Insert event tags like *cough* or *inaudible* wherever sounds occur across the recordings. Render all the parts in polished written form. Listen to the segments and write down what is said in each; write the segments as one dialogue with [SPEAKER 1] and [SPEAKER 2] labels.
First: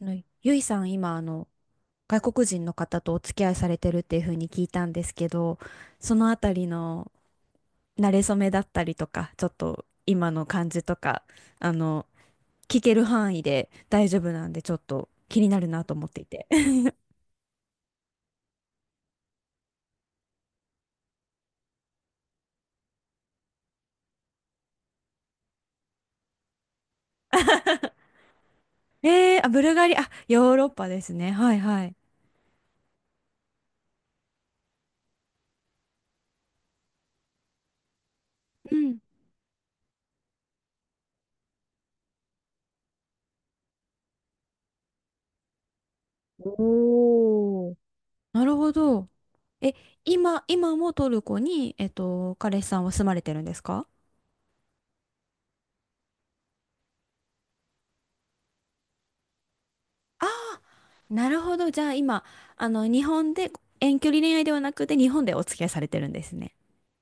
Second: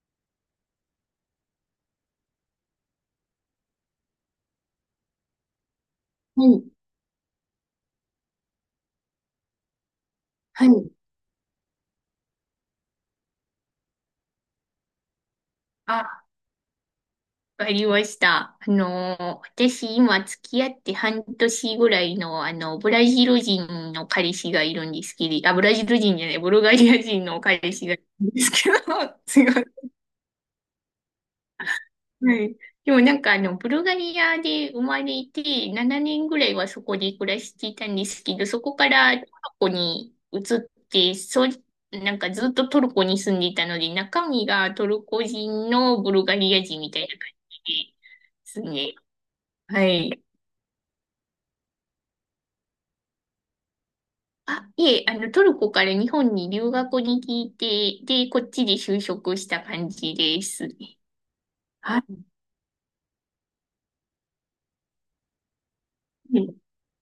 [SPEAKER 1] ゆいさん、今、外国人の方とお付き合いされてるっていうふうに聞いたんですけど、そのあ
[SPEAKER 2] は
[SPEAKER 1] たり
[SPEAKER 2] い、
[SPEAKER 1] の馴れ初めだったりとか、ちょっと今の
[SPEAKER 2] は
[SPEAKER 1] 感じ
[SPEAKER 2] い、
[SPEAKER 1] とか、あの、聞ける範囲で大丈夫なんで、ちょっと気になるなと思って
[SPEAKER 2] あ、
[SPEAKER 1] いて。*laughs*
[SPEAKER 2] わかりました。私今付き合って半年ぐらいの、ブラジル人の彼氏がいるんですけど、あ、ブラジル人じゃない、ブルガリア人の彼氏がいるんですけど、*laughs* す
[SPEAKER 1] あ、
[SPEAKER 2] ご
[SPEAKER 1] ブ
[SPEAKER 2] い。
[SPEAKER 1] ルガリア、あ、ヨーロッパですね。はいはい。
[SPEAKER 2] はい。でもなんかあの、ブルガリアで生まれて、7年ぐらいはそこで暮らしていたんですけど、そ
[SPEAKER 1] う
[SPEAKER 2] こか
[SPEAKER 1] ん。
[SPEAKER 2] らトルコに移って、そう、なんかずっとトルコに住んでいたので、中身がトルコ人のブルガリア人みたいな感
[SPEAKER 1] おー、
[SPEAKER 2] じで
[SPEAKER 1] なる
[SPEAKER 2] す
[SPEAKER 1] ほ
[SPEAKER 2] ね。
[SPEAKER 1] ど。え、
[SPEAKER 2] はい。
[SPEAKER 1] 今もトルコに、彼氏さんは住まれてるんですか？
[SPEAKER 2] あ、いえ、あの、トルコから日本に留学に来て、で、こっちで就職した感じですね。
[SPEAKER 1] なるほど。じゃあ
[SPEAKER 2] は
[SPEAKER 1] 今、日本で、遠距離恋愛ではなくて日本でお付き合いされてるんです
[SPEAKER 2] い。
[SPEAKER 1] ね。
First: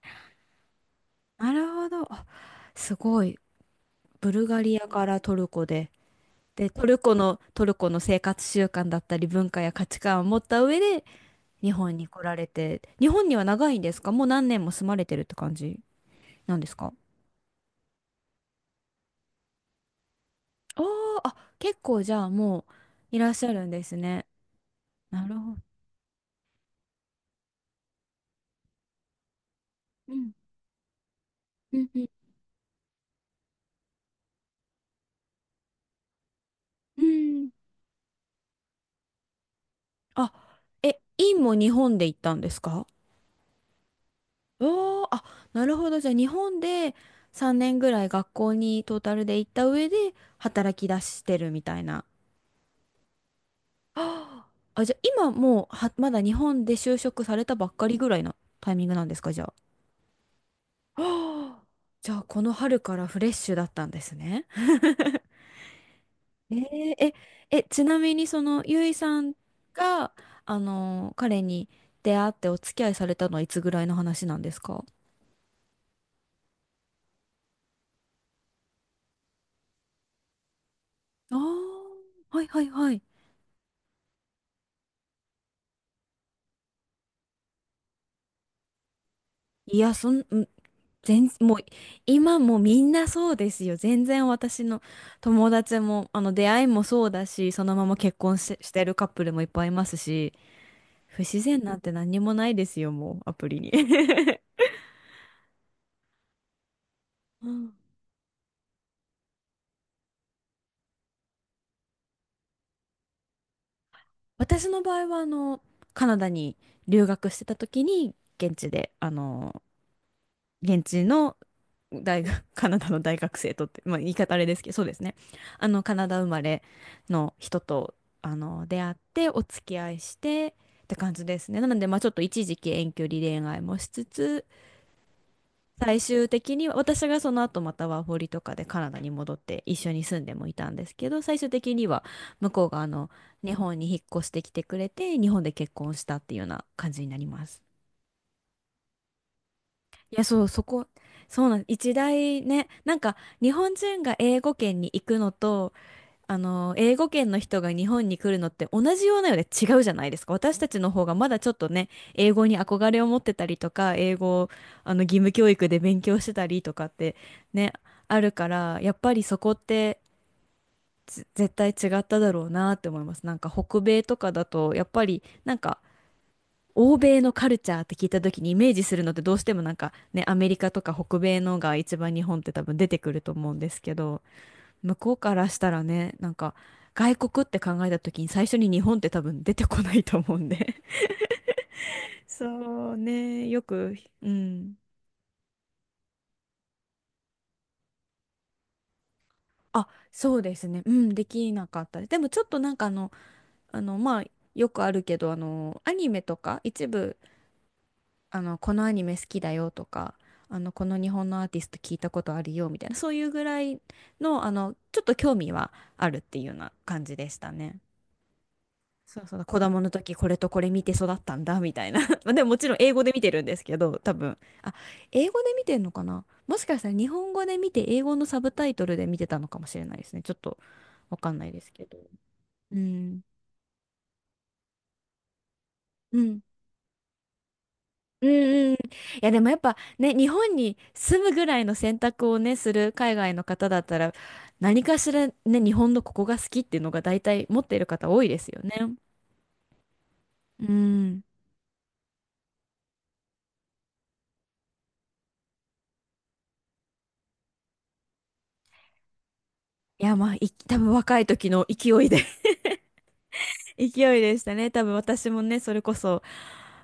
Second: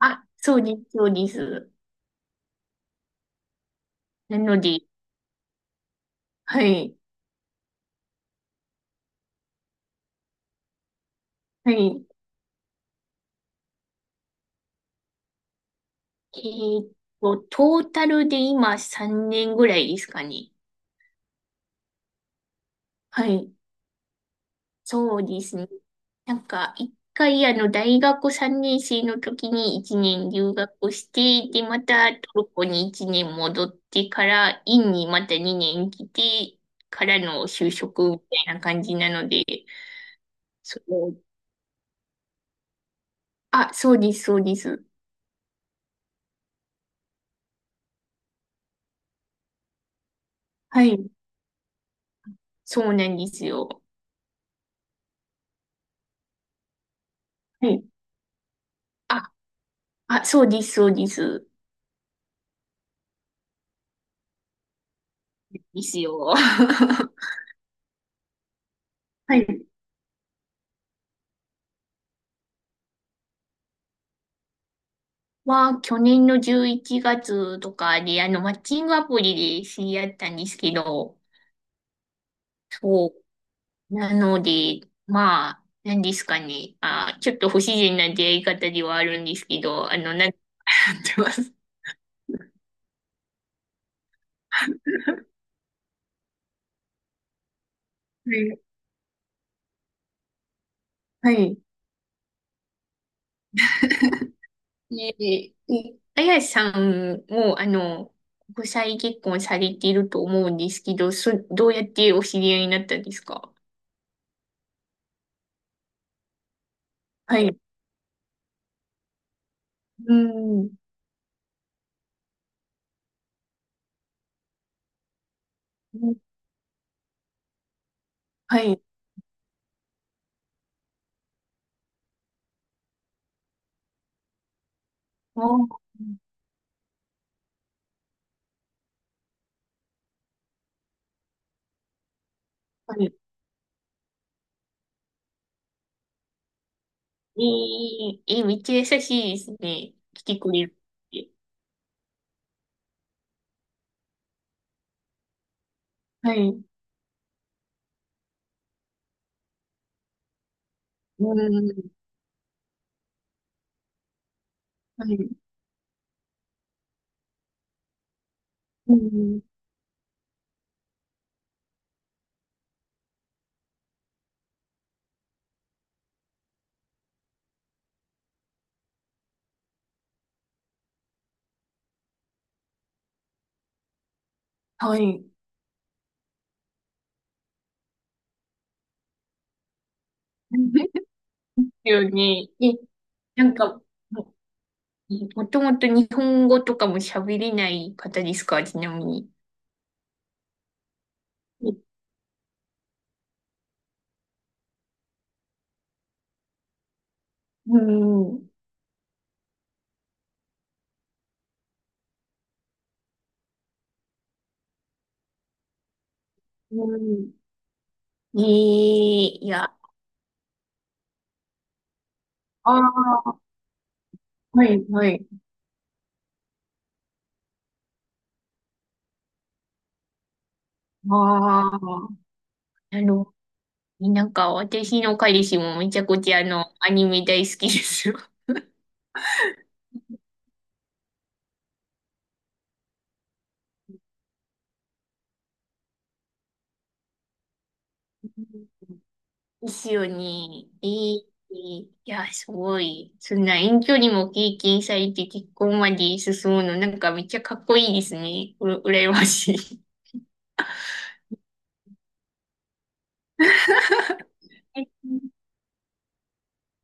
[SPEAKER 2] あ、そうです、そうで
[SPEAKER 1] な
[SPEAKER 2] す。
[SPEAKER 1] るほど。あ、すごい。ブ
[SPEAKER 2] な
[SPEAKER 1] ル
[SPEAKER 2] の
[SPEAKER 1] ガリ
[SPEAKER 2] で、
[SPEAKER 1] アからトルコで。
[SPEAKER 2] は
[SPEAKER 1] で、ト
[SPEAKER 2] い。
[SPEAKER 1] ルコの、トルコの生活習慣だったり文化や価値観を持った上で日
[SPEAKER 2] は
[SPEAKER 1] 本
[SPEAKER 2] い。
[SPEAKER 1] に来られて、日本には長いんですか？もう何年も住まれてるって感じ
[SPEAKER 2] え
[SPEAKER 1] なんです
[SPEAKER 2] ーっ
[SPEAKER 1] か？
[SPEAKER 2] トータルで今3年ぐらいですかね。
[SPEAKER 1] あー、あ、結構じゃあもうい
[SPEAKER 2] は
[SPEAKER 1] らっしゃ
[SPEAKER 2] い。
[SPEAKER 1] るんですね。
[SPEAKER 2] そう
[SPEAKER 1] なる
[SPEAKER 2] で
[SPEAKER 1] ほ
[SPEAKER 2] す
[SPEAKER 1] ど。
[SPEAKER 2] ね。なんか、一回あの、大学3年生の時に1
[SPEAKER 1] う
[SPEAKER 2] 年
[SPEAKER 1] ん、
[SPEAKER 2] 留学して、で、
[SPEAKER 1] う
[SPEAKER 2] ま
[SPEAKER 1] ん、うん。
[SPEAKER 2] たトルコに1年戻ってから、院にまた2年来て、
[SPEAKER 1] う
[SPEAKER 2] からの
[SPEAKER 1] ん。
[SPEAKER 2] 就職みたいな感じなので、
[SPEAKER 1] あ、
[SPEAKER 2] そ
[SPEAKER 1] え、
[SPEAKER 2] う、
[SPEAKER 1] インも日本で行ったんですか？
[SPEAKER 2] あ、そうです、そうです。
[SPEAKER 1] おー、あ、なるほど。じゃあ日本で3年ぐらい学校にトータルで行った上で働
[SPEAKER 2] は
[SPEAKER 1] き出
[SPEAKER 2] い。
[SPEAKER 1] してるみたいな。
[SPEAKER 2] そうなんですよ。
[SPEAKER 1] あー、あ、じゃあ今もうは、まだ日本で就職されたば
[SPEAKER 2] は
[SPEAKER 1] っ
[SPEAKER 2] い。
[SPEAKER 1] かりぐらいのタイミングなんです
[SPEAKER 2] あ、
[SPEAKER 1] か、じゃあ？
[SPEAKER 2] あ、そうです、そうです。
[SPEAKER 1] あー、じゃあこの春からフレッシュだったんですね。*laughs*
[SPEAKER 2] ですよ。
[SPEAKER 1] えー、
[SPEAKER 2] *laughs*
[SPEAKER 1] え、ちなみにそのゆいさん
[SPEAKER 2] はい。
[SPEAKER 1] が、彼に出会ってお付き合いされたのはいつぐらいの話なんですか？
[SPEAKER 2] は、去年の11月とかで、あの、マッチングアプリで知り合ったんですけど、
[SPEAKER 1] ああー、はいはいはい。
[SPEAKER 2] そう。なので、まあ、何ですかね。あ、ちょっと不自然な出会い方ではあるんですけ
[SPEAKER 1] い
[SPEAKER 2] ど、
[SPEAKER 1] や、
[SPEAKER 2] あ
[SPEAKER 1] そ
[SPEAKER 2] の、
[SPEAKER 1] ん、ん
[SPEAKER 2] なんか、*laughs* やってま
[SPEAKER 1] 全、
[SPEAKER 2] す。
[SPEAKER 1] もう、今もみんなそうですよ。全然私の友達も、出会いもそうだし、そのまま結
[SPEAKER 2] は
[SPEAKER 1] 婚し、
[SPEAKER 2] い。
[SPEAKER 1] してるカップルもいっぱいいますし、不
[SPEAKER 2] は
[SPEAKER 1] 自
[SPEAKER 2] い。
[SPEAKER 1] 然なんて何にもないですよ、もう、アプリに。*laughs*
[SPEAKER 2] ねえ、えあやさん
[SPEAKER 1] う
[SPEAKER 2] も、あ
[SPEAKER 1] ん。
[SPEAKER 2] の、国際結婚されていると思うんですけど、そ、どうやってお知り合いになったんですか？
[SPEAKER 1] 私の場合は、カナダに留学し
[SPEAKER 2] は
[SPEAKER 1] てた
[SPEAKER 2] い。
[SPEAKER 1] 時に、現地で、
[SPEAKER 2] うん。
[SPEAKER 1] 現地の大学、*laughs* カナダの大学生とって、まあ、言い方あれですけど、そうですね。カナダ生まれの人と、
[SPEAKER 2] は
[SPEAKER 1] 出
[SPEAKER 2] い。
[SPEAKER 1] 会って、お付き合いして、って感じですね。なので、まあ、ちょっと一時期遠距離恋愛もしつつ、
[SPEAKER 2] あ、
[SPEAKER 1] 最終的には、私がその後またワーホリとかでカナダに戻って一緒に住んでもいたんですけど、最終的には向こうが
[SPEAKER 2] はい。
[SPEAKER 1] 日本に引っ越してきてくれて、日本で結婚したっていうような感じになり
[SPEAKER 2] え
[SPEAKER 1] ます。
[SPEAKER 2] ー、え、めっちゃ優しいですね。
[SPEAKER 1] い
[SPEAKER 2] 来
[SPEAKER 1] や、
[SPEAKER 2] て
[SPEAKER 1] そう、
[SPEAKER 2] く
[SPEAKER 1] そ
[SPEAKER 2] れる
[SPEAKER 1] こ、
[SPEAKER 2] って。
[SPEAKER 1] そうなん、一大ね、なんか日本人が英語圏に行くのと、
[SPEAKER 2] はい。
[SPEAKER 1] 英語圏の人が日本に来るのって同じようなようで違うじゃないですか。私たちの方がま
[SPEAKER 2] う
[SPEAKER 1] だちょっとね、
[SPEAKER 2] ん。
[SPEAKER 1] 英語に憧れを持ってたりとか、英語を
[SPEAKER 2] は
[SPEAKER 1] 義
[SPEAKER 2] い。
[SPEAKER 1] 務教育で勉強してたりとかってね、あるから、や
[SPEAKER 2] う
[SPEAKER 1] っぱりそ
[SPEAKER 2] ん。
[SPEAKER 1] こって絶対違っただろうなって思います。なんか北米とかだと、やっぱりなんか欧米のカルチャーって聞いた時にイメージするのってどうしてもなんかね、アメリカとか北米のが一番日本って多分出てくると思うんですけど、向
[SPEAKER 2] は
[SPEAKER 1] こう
[SPEAKER 2] い。
[SPEAKER 1] からしたらね、なんか外国って考えた時に最初に日本って多分出てこないと思うんで。
[SPEAKER 2] ですよ
[SPEAKER 1] *laughs*
[SPEAKER 2] ね。え、
[SPEAKER 1] そう
[SPEAKER 2] な
[SPEAKER 1] ね、
[SPEAKER 2] ん
[SPEAKER 1] よ
[SPEAKER 2] か、
[SPEAKER 1] く、う
[SPEAKER 2] も、
[SPEAKER 1] ん。
[SPEAKER 2] もともと日本語とかも喋れない方ですか、ちなみに。
[SPEAKER 1] あ、そうですね。うん、できな
[SPEAKER 2] え、
[SPEAKER 1] かったです。でもちょっとなんかまあ、よくあるけど、アニメとか一部
[SPEAKER 2] うん。
[SPEAKER 1] このアニメ好きだよとか、この日本のアーティスト聞いたことあるよみたいな、そういうぐらいの、ちょっと興味はあるっていうような
[SPEAKER 2] う
[SPEAKER 1] 感じで
[SPEAKER 2] ん。
[SPEAKER 1] したね。
[SPEAKER 2] え
[SPEAKER 1] そ
[SPEAKER 2] え、
[SPEAKER 1] うそう、
[SPEAKER 2] い
[SPEAKER 1] 子
[SPEAKER 2] や、あ
[SPEAKER 1] 供の時これとこれ見て育ったんだみたいな。*laughs* まあでももちろん英語で見て
[SPEAKER 2] あ、
[SPEAKER 1] るんですけど、多分。
[SPEAKER 2] は
[SPEAKER 1] あ、
[SPEAKER 2] い、はい。
[SPEAKER 1] 英語で見てんのかな、もしかしたら日本語で見て英語のサブタイトルで見てたのかもしれないですね。ちょっとわかんないで
[SPEAKER 2] あ
[SPEAKER 1] すけど。
[SPEAKER 2] あ、
[SPEAKER 1] う
[SPEAKER 2] なる
[SPEAKER 1] ん。
[SPEAKER 2] ほど。なんか私の彼氏もめちゃく
[SPEAKER 1] う
[SPEAKER 2] ちゃ
[SPEAKER 1] ん。
[SPEAKER 2] あの、アニメ大好きですよ。
[SPEAKER 1] うん、うん。いやでもやっぱね、日本に住むぐらいの選択をね、する海外の方だったら、何かしらね、日本のここが好きっていうのが大体持っている方多いですよね。
[SPEAKER 2] *laughs* ですよね。い
[SPEAKER 1] うん。
[SPEAKER 2] い、いや、すごい。そんな遠距離も経験されて結婚まで進むの、なんかめっちゃかっこいいですね。うら、羨ましい。
[SPEAKER 1] いやまあ、多分若い時の勢いでし
[SPEAKER 2] *laughs*
[SPEAKER 1] たね。多分私もね、それこそ、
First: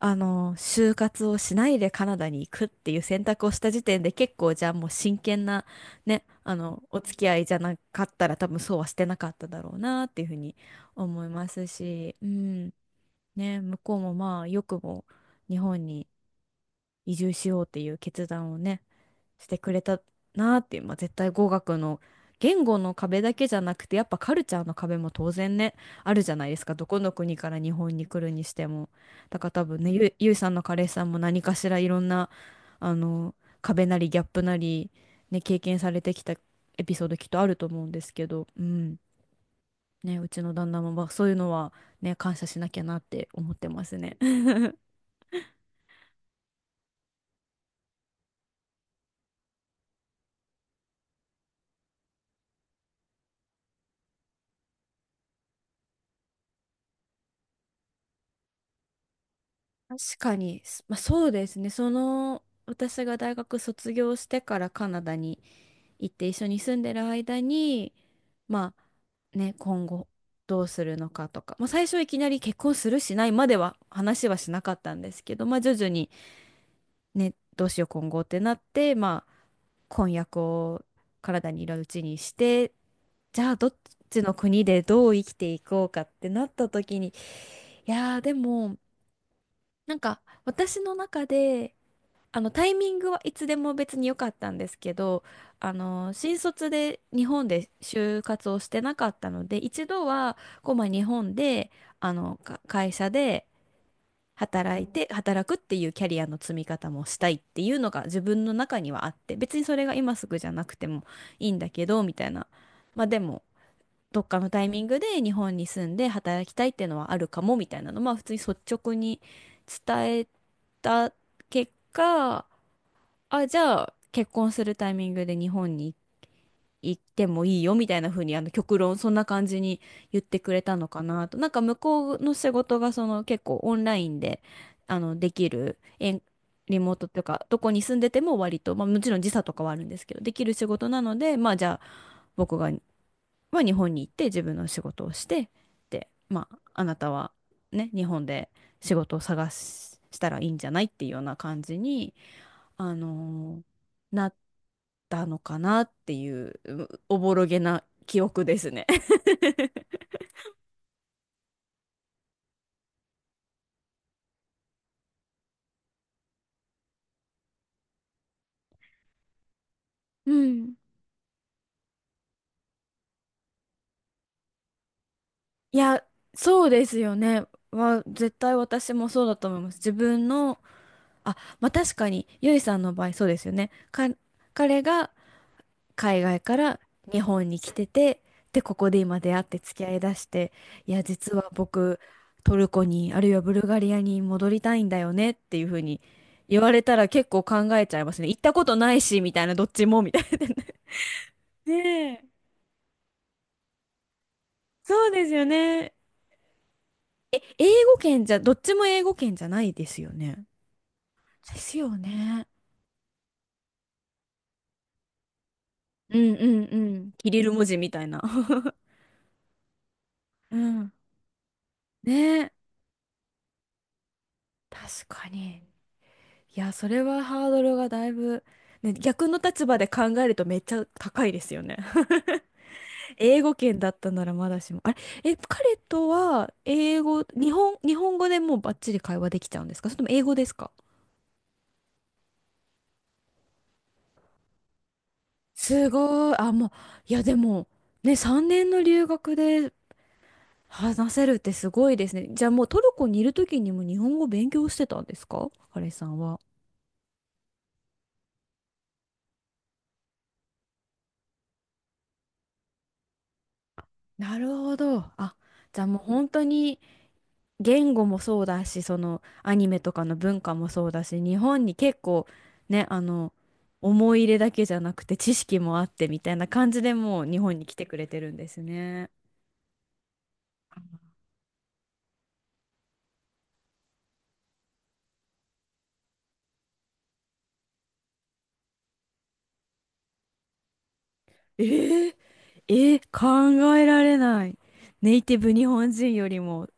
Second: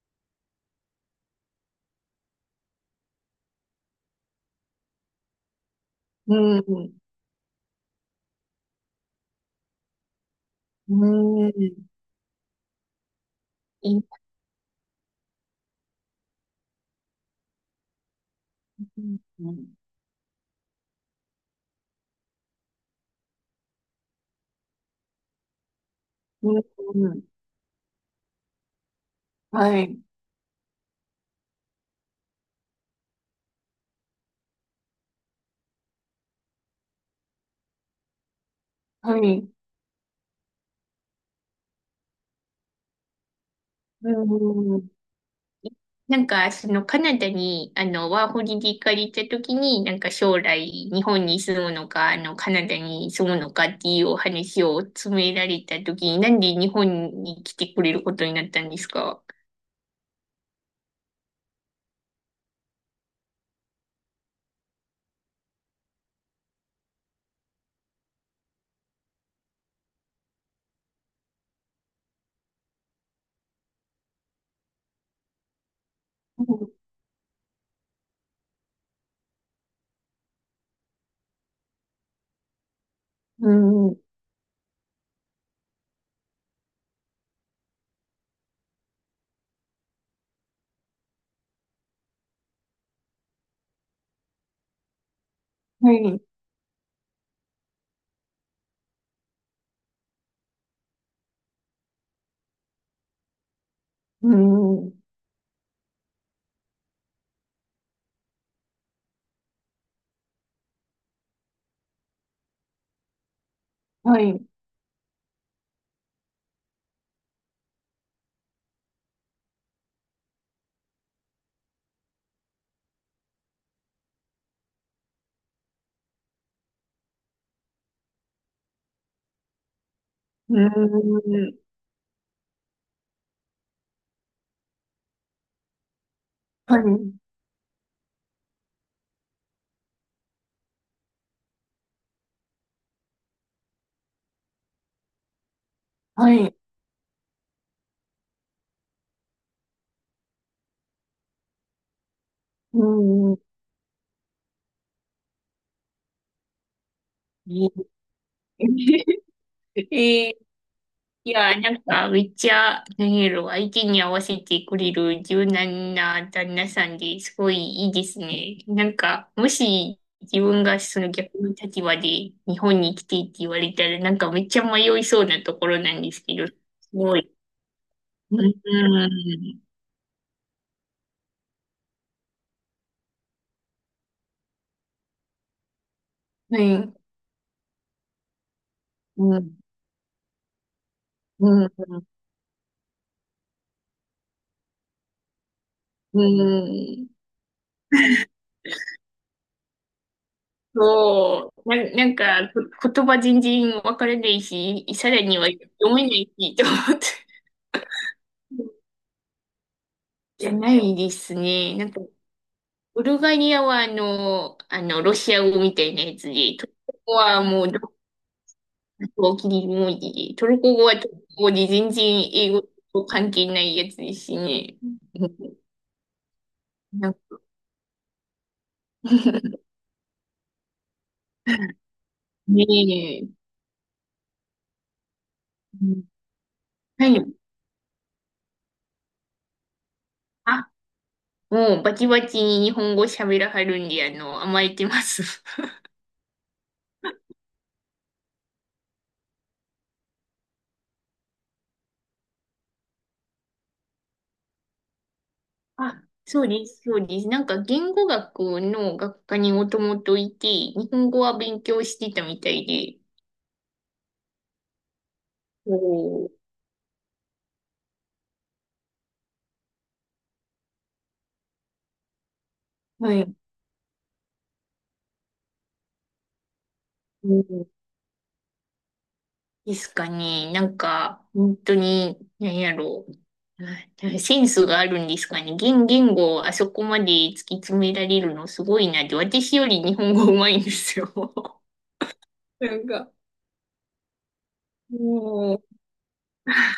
[SPEAKER 1] 就活をしないでカナダに行くっていう選択をした時点で結構じゃあもう真剣なね、
[SPEAKER 2] うん、
[SPEAKER 1] お付き合いじゃなかったら多分そうはしてなかっただろうなっていうふうに
[SPEAKER 2] う
[SPEAKER 1] 思います
[SPEAKER 2] ん、
[SPEAKER 1] し、うん。ね、向
[SPEAKER 2] い
[SPEAKER 1] こう
[SPEAKER 2] い、
[SPEAKER 1] もまあよくも日本に移住しようっていう決断をね、
[SPEAKER 2] うん、
[SPEAKER 1] してくれたなっていう、まあ、絶対語学の言語の壁だけじゃなくてやっぱカルチャーの壁も当然ねあるじゃない
[SPEAKER 2] う
[SPEAKER 1] で
[SPEAKER 2] ん、
[SPEAKER 1] すか。どこの
[SPEAKER 2] うん、
[SPEAKER 1] 国から日本に来るにしても。だから多
[SPEAKER 2] は
[SPEAKER 1] 分ね
[SPEAKER 2] い、
[SPEAKER 1] ゆいさんの彼氏さんも何かしらいろんなあの壁なりギャップなり、ね、経験されてきたエピソードきっとあると思うんですけど、うん。
[SPEAKER 2] はい、
[SPEAKER 1] ね、うちの旦那もまあそういうのは、ね、感謝しなきゃなって思ってます
[SPEAKER 2] う
[SPEAKER 1] ね。*laughs*
[SPEAKER 2] ん。なんか、そのカナダに、あの、ワーホリで行かれた時に、なんか将来、日本に住むのか、あの、カナダに住むのかっていうお話を詰められた時に、なんで日本に来てくれることになったんですか？
[SPEAKER 1] 確かに、まあ、そうですね。その、私が大学卒業してからカナダに行って一緒に住んでる間に、まあね、今後どうするのかとか、まあ、最初いきなり結婚するしないまでは話はしなかったんですけど、まあ、徐々にね、どうしよう今後ってなって、まあ、婚約を体にいるうちにして、じ
[SPEAKER 2] う
[SPEAKER 1] ゃあどっ
[SPEAKER 2] ん、うん、
[SPEAKER 1] ちの国でどう生きていこうかってなった時に、いやーでも、なんか私の中で、あのタイミングはいつでも別に良かったんですけど、
[SPEAKER 2] はい、
[SPEAKER 1] 新卒で日本で就活をしてなかったので、一度はこうまあ日本であのか会社で
[SPEAKER 2] う
[SPEAKER 1] 働い
[SPEAKER 2] ん、
[SPEAKER 1] て働くっていうキャリアの積み方もしたいっていうのが自分の中にはあって、別にそれが今すぐじゃなくてもいいんだけどみたいな。まあでも
[SPEAKER 2] は
[SPEAKER 1] どっか
[SPEAKER 2] い、
[SPEAKER 1] のタイミングで日本に住んで働きたいっていうのはあるかもみたいなのまあ普通に率直に伝えた結果。あ、じゃあ、結婚するタイミングで日本に行ってもいいよみたいな風に、極論、そんな感じに言ってく
[SPEAKER 2] う
[SPEAKER 1] れたのかなと。なん
[SPEAKER 2] ん、
[SPEAKER 1] か、向こうの仕事が、その、結構オンラインで、できる、リ
[SPEAKER 2] は
[SPEAKER 1] モート
[SPEAKER 2] い、
[SPEAKER 1] というか、どこに住んでても割と、まあ、もちろん時差とかはあるんですけど、できる仕事なので、まあ、じゃあ、僕が、まあ、日本に行って自分の仕事をして、で、
[SPEAKER 2] は
[SPEAKER 1] ま
[SPEAKER 2] い、
[SPEAKER 1] あ、あなたは、ね、日本で仕事をしたらいいんじゃないっていうような感じに、
[SPEAKER 2] う
[SPEAKER 1] あ
[SPEAKER 2] ん。
[SPEAKER 1] のーなったのかなっていう、おぼろ
[SPEAKER 2] え
[SPEAKER 1] げな
[SPEAKER 2] ー。
[SPEAKER 1] 記憶ですね。*laughs*
[SPEAKER 2] *laughs* え、いや、なんか、めっちゃ、なんやろ、相手に合わせてくれる柔軟な旦那さんですごいいいですね。なんか、もし
[SPEAKER 1] う
[SPEAKER 2] 自分
[SPEAKER 1] ん。
[SPEAKER 2] がその逆の立場で日本に来てって言われたら、なんかめっちゃ迷いそうなとこ
[SPEAKER 1] い
[SPEAKER 2] ろなん
[SPEAKER 1] や、
[SPEAKER 2] ですけど、す
[SPEAKER 1] そうですよ
[SPEAKER 2] ごい。
[SPEAKER 1] ね。絶
[SPEAKER 2] うん、う
[SPEAKER 1] 対私もそうだと思
[SPEAKER 2] ん、
[SPEAKER 1] います。自分の、あ、まあ確かに、ゆいさんの場合そうですよね。か、彼が海外か
[SPEAKER 2] は
[SPEAKER 1] ら
[SPEAKER 2] い、
[SPEAKER 1] 日本に来てて、で、ここで今出
[SPEAKER 2] う
[SPEAKER 1] 会って
[SPEAKER 2] ん、
[SPEAKER 1] 付き合いだして、いや、実
[SPEAKER 2] う
[SPEAKER 1] は
[SPEAKER 2] ん、
[SPEAKER 1] 僕、トルコに、あるいはブルガリアに戻りたいんだよねっていうふうに
[SPEAKER 2] う
[SPEAKER 1] 言われたら
[SPEAKER 2] ん。
[SPEAKER 1] 結構考えちゃいますね。行ったことないし、みたいな、どっちも、みたいな。
[SPEAKER 2] そ
[SPEAKER 1] *laughs*
[SPEAKER 2] う、な、な
[SPEAKER 1] ね
[SPEAKER 2] ん
[SPEAKER 1] え、
[SPEAKER 2] か、こ言葉全然わからないし、
[SPEAKER 1] そう
[SPEAKER 2] さら
[SPEAKER 1] です
[SPEAKER 2] に
[SPEAKER 1] よ
[SPEAKER 2] は
[SPEAKER 1] ね。
[SPEAKER 2] 読めないし、と思って。
[SPEAKER 1] え、英語圏じゃ、どっちも英語圏じゃないですよね。
[SPEAKER 2] じゃないです
[SPEAKER 1] です
[SPEAKER 2] ね。なん
[SPEAKER 1] よ
[SPEAKER 2] か、
[SPEAKER 1] ね。
[SPEAKER 2] ブルガリアはあの、あの、ロシア語みたいなや
[SPEAKER 1] う
[SPEAKER 2] つ
[SPEAKER 1] んう
[SPEAKER 2] で、
[SPEAKER 1] ん
[SPEAKER 2] トル
[SPEAKER 1] う
[SPEAKER 2] コ
[SPEAKER 1] ん。
[SPEAKER 2] 語
[SPEAKER 1] キ
[SPEAKER 2] は
[SPEAKER 1] リル
[SPEAKER 2] も
[SPEAKER 1] 文
[SPEAKER 2] う、
[SPEAKER 1] 字
[SPEAKER 2] ど
[SPEAKER 1] みたいな。*laughs*
[SPEAKER 2] こキリ文字で、ト
[SPEAKER 1] う
[SPEAKER 2] ルコ語
[SPEAKER 1] ん。
[SPEAKER 2] はトルコ語で全然
[SPEAKER 1] ね
[SPEAKER 2] 英
[SPEAKER 1] え、
[SPEAKER 2] 語と関係ないやつですしね。
[SPEAKER 1] 確
[SPEAKER 2] う
[SPEAKER 1] か
[SPEAKER 2] ん。
[SPEAKER 1] に。いや、それ
[SPEAKER 2] なんか。
[SPEAKER 1] はハードルがだいぶ、ね、逆の立
[SPEAKER 2] *laughs*
[SPEAKER 1] 場で考えるとめっちゃ高いですよね。
[SPEAKER 2] ね
[SPEAKER 1] *laughs*
[SPEAKER 2] え。
[SPEAKER 1] 英語圏だったならまだしも。あれ、え、彼
[SPEAKER 2] うん。
[SPEAKER 1] とは英
[SPEAKER 2] は
[SPEAKER 1] 語、
[SPEAKER 2] い。
[SPEAKER 1] 日本語でもうバッチリ会話できちゃうんですか？それとも英語ですか？
[SPEAKER 2] あ、もうバチバチに日本語喋らはるんで、あの、甘えてます。*laughs*
[SPEAKER 1] すごい。あ、もう、いや、でも、ね、3年の留学で話せるってすごいですね。じゃあもうトルコにいる時にも日本語勉強してたんですか、彼
[SPEAKER 2] あ、
[SPEAKER 1] さんは？
[SPEAKER 2] そうです、そうです。なんか言語学の学科にもともといて、日本語は勉強してたみたいで、
[SPEAKER 1] なるほど。あ、じゃあもう本
[SPEAKER 2] こ、
[SPEAKER 1] 当に言語もそうだし、そのアニメとかの文化もそうだし、日本に結構ね、あ
[SPEAKER 2] は
[SPEAKER 1] の、
[SPEAKER 2] い。
[SPEAKER 1] 思い入れだけじゃなくて知識もあってみたいな感じでもう
[SPEAKER 2] う
[SPEAKER 1] 日本に
[SPEAKER 2] ん、
[SPEAKER 1] 来てくれてるんですね。
[SPEAKER 2] ですかね。なんか、本当に、何やろう。なセンスがあるんですかね。言、言語をあそこまで突き詰められるのすごいなって。私より日本語上手いんですよ。
[SPEAKER 1] えー、
[SPEAKER 2] *laughs*
[SPEAKER 1] え
[SPEAKER 2] なん
[SPEAKER 1] ー
[SPEAKER 2] か、
[SPEAKER 1] 考えられない。ネイティブ
[SPEAKER 2] も
[SPEAKER 1] 日本人よりも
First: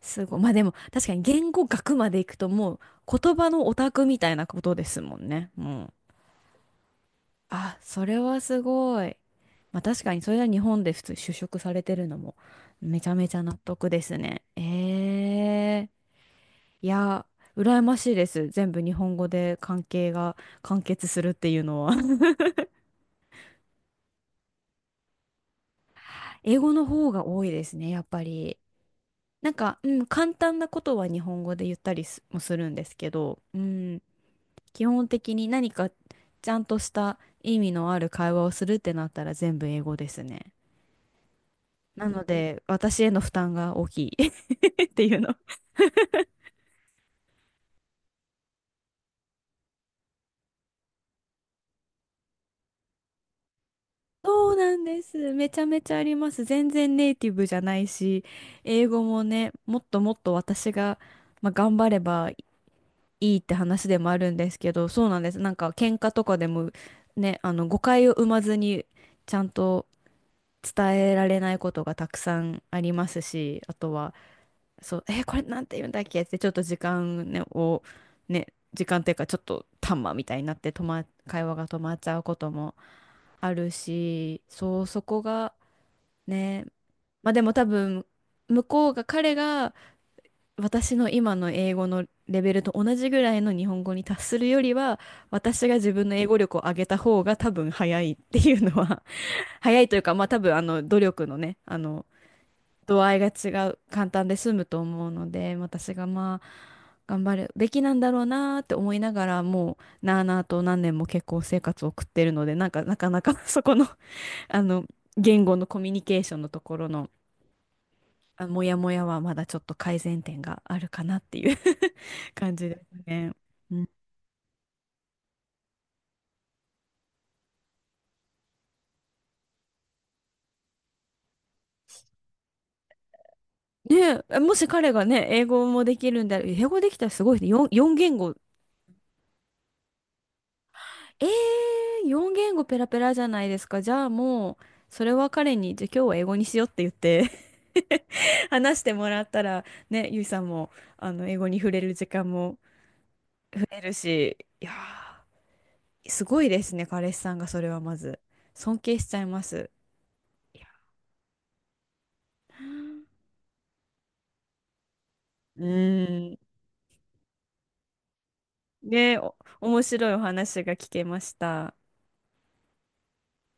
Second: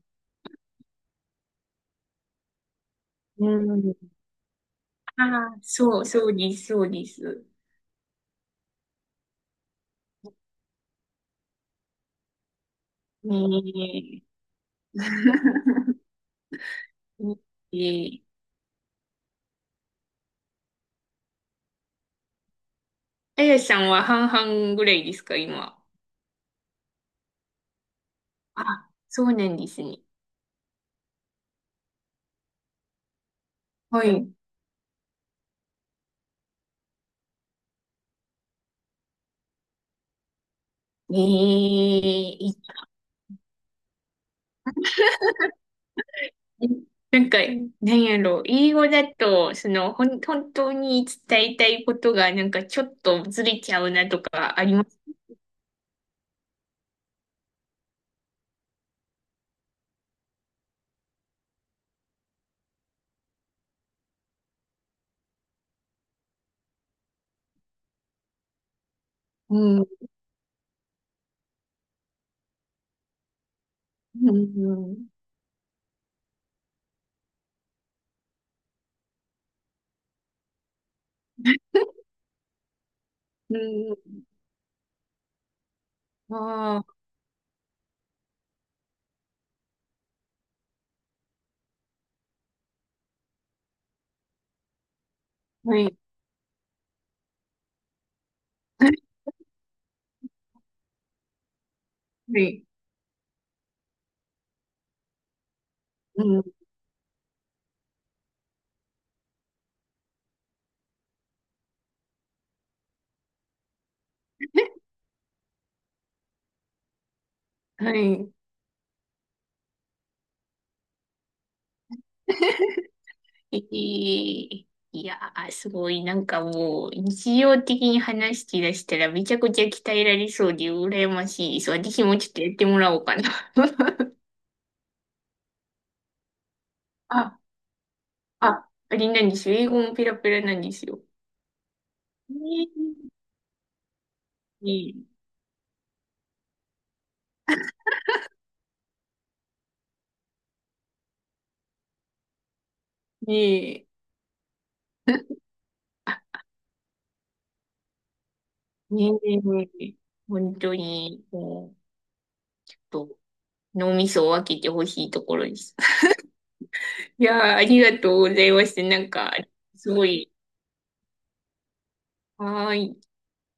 [SPEAKER 1] すごい。まあでも確かに言語学まで行くともう言
[SPEAKER 2] う、
[SPEAKER 1] 葉のオ
[SPEAKER 2] う
[SPEAKER 1] タク
[SPEAKER 2] ん。
[SPEAKER 1] みたいなことですも
[SPEAKER 2] あ
[SPEAKER 1] んね。
[SPEAKER 2] あ、
[SPEAKER 1] うん。
[SPEAKER 2] そう、そうです、そうです。
[SPEAKER 1] あ、それはすごい。まあ確かにそれは日本で普通就職されてるのもめちゃめ
[SPEAKER 2] ね
[SPEAKER 1] ちゃ納得です
[SPEAKER 2] え。
[SPEAKER 1] ね。ええ。いや、
[SPEAKER 2] え
[SPEAKER 1] 羨ましい
[SPEAKER 2] え。
[SPEAKER 1] です。全部日本語で関係が完結するっていうのは *laughs*
[SPEAKER 2] あやさんは半々ぐらいですか、今？
[SPEAKER 1] 英語の方が多いですね、やっぱり。
[SPEAKER 2] あ、そうな
[SPEAKER 1] なん
[SPEAKER 2] んで
[SPEAKER 1] か、
[SPEAKER 2] す
[SPEAKER 1] う
[SPEAKER 2] ね。
[SPEAKER 1] ん、簡単なことは日本語で言ったりすもするんですけど、うん、
[SPEAKER 2] はい。
[SPEAKER 1] 基本的に何かちゃんとした意味のある会話をするってなったら全部英語ですね。
[SPEAKER 2] ええ、
[SPEAKER 1] なの
[SPEAKER 2] い、
[SPEAKER 1] で、私への負担が大きい。っていうの。
[SPEAKER 2] なんか、なんやろう、英語だと、その、ほん、本当に伝えたいことが、なんかちょっとずれちゃうなと
[SPEAKER 1] そう
[SPEAKER 2] かあり
[SPEAKER 1] なん
[SPEAKER 2] ます。
[SPEAKER 1] です。めちゃめちゃあります。全然ネイティブじゃないし、英語もね、もっともっと私が、まあ、頑張ればいいって話でもあるんですけど、そうなんです。なんか喧嘩とかでもね、あの誤解を生まずにちゃん
[SPEAKER 2] う
[SPEAKER 1] と
[SPEAKER 2] ん。う
[SPEAKER 1] 伝えられないことがたくさんありますし、あとは、
[SPEAKER 2] ん。う
[SPEAKER 1] そう、
[SPEAKER 2] ん。
[SPEAKER 1] これなんて言うんだっけってちょっと時間ね、を、ね、時間っていうかちょっとタンマみたいになって会話が止まっちゃうこともあ
[SPEAKER 2] う
[SPEAKER 1] る
[SPEAKER 2] ん。
[SPEAKER 1] し、そう、そこがね、
[SPEAKER 2] ああ、
[SPEAKER 1] まあでも多分、向こうが、彼が私の今の英語のレベルと同じぐらいの日本語に達するよりは、私が
[SPEAKER 2] は
[SPEAKER 1] 自
[SPEAKER 2] い。
[SPEAKER 1] 分の英語力を上げた方が多分早いっていうのは
[SPEAKER 2] *laughs*
[SPEAKER 1] *laughs* 早いというか、まあ多分あの努力のね、あの
[SPEAKER 2] はい。
[SPEAKER 1] 度合いが違う、簡単で済むと思うので、私が
[SPEAKER 2] う
[SPEAKER 1] ま
[SPEAKER 2] ん。
[SPEAKER 1] あ頑張るべきなんだろうなーって思いながら、もうなあなあと何年も結構生活を送ってるので、なんかなかなか *laughs* そこのあ
[SPEAKER 2] *laughs*
[SPEAKER 1] の、言語のコミュニケーションのところの、
[SPEAKER 2] はい。
[SPEAKER 1] あ、モヤモヤはまだちょっと改善点があるかなっていう *laughs* 感じです
[SPEAKER 2] *laughs*
[SPEAKER 1] ね。
[SPEAKER 2] え
[SPEAKER 1] うん。
[SPEAKER 2] ー。いやー、すごい、なんかもう、日常的に話し出したらめちゃくちゃ鍛えられそうで羨ましいです。私もちょっとやってもらおうかな。
[SPEAKER 1] ね
[SPEAKER 2] *laughs*
[SPEAKER 1] え、もし彼がね、英語もできるんであれ、英語できたらすごい
[SPEAKER 2] あ、
[SPEAKER 1] ね。4、四言語。
[SPEAKER 2] あ、あれなんですよ。英語もペラペラなんですよ。
[SPEAKER 1] えー、4言
[SPEAKER 2] ね
[SPEAKER 1] 語ペラペラじゃないですか。じゃあもう、
[SPEAKER 2] え、
[SPEAKER 1] それ
[SPEAKER 2] ね
[SPEAKER 1] は彼に、じゃあ今日は英語にしようって言って *laughs* 話してもらったら、ね、ゆいさんも、あの、英語に触れる時間も増え
[SPEAKER 2] え、
[SPEAKER 1] るし、いやー、すごいですね、彼氏さんがそれはまず。尊敬
[SPEAKER 2] ね
[SPEAKER 1] しちゃいま
[SPEAKER 2] え、
[SPEAKER 1] す。
[SPEAKER 2] 本
[SPEAKER 1] いや、
[SPEAKER 2] 当に、もう、
[SPEAKER 1] な
[SPEAKER 2] と、
[SPEAKER 1] あ。
[SPEAKER 2] 脳みそを分けてほしいところで
[SPEAKER 1] う
[SPEAKER 2] す。*laughs*
[SPEAKER 1] ーん。
[SPEAKER 2] いやあ、ありがとうございました。なん
[SPEAKER 1] ね、
[SPEAKER 2] か、
[SPEAKER 1] 面
[SPEAKER 2] すご
[SPEAKER 1] 白いお
[SPEAKER 2] い、
[SPEAKER 1] 話が聞けました。
[SPEAKER 2] はーい。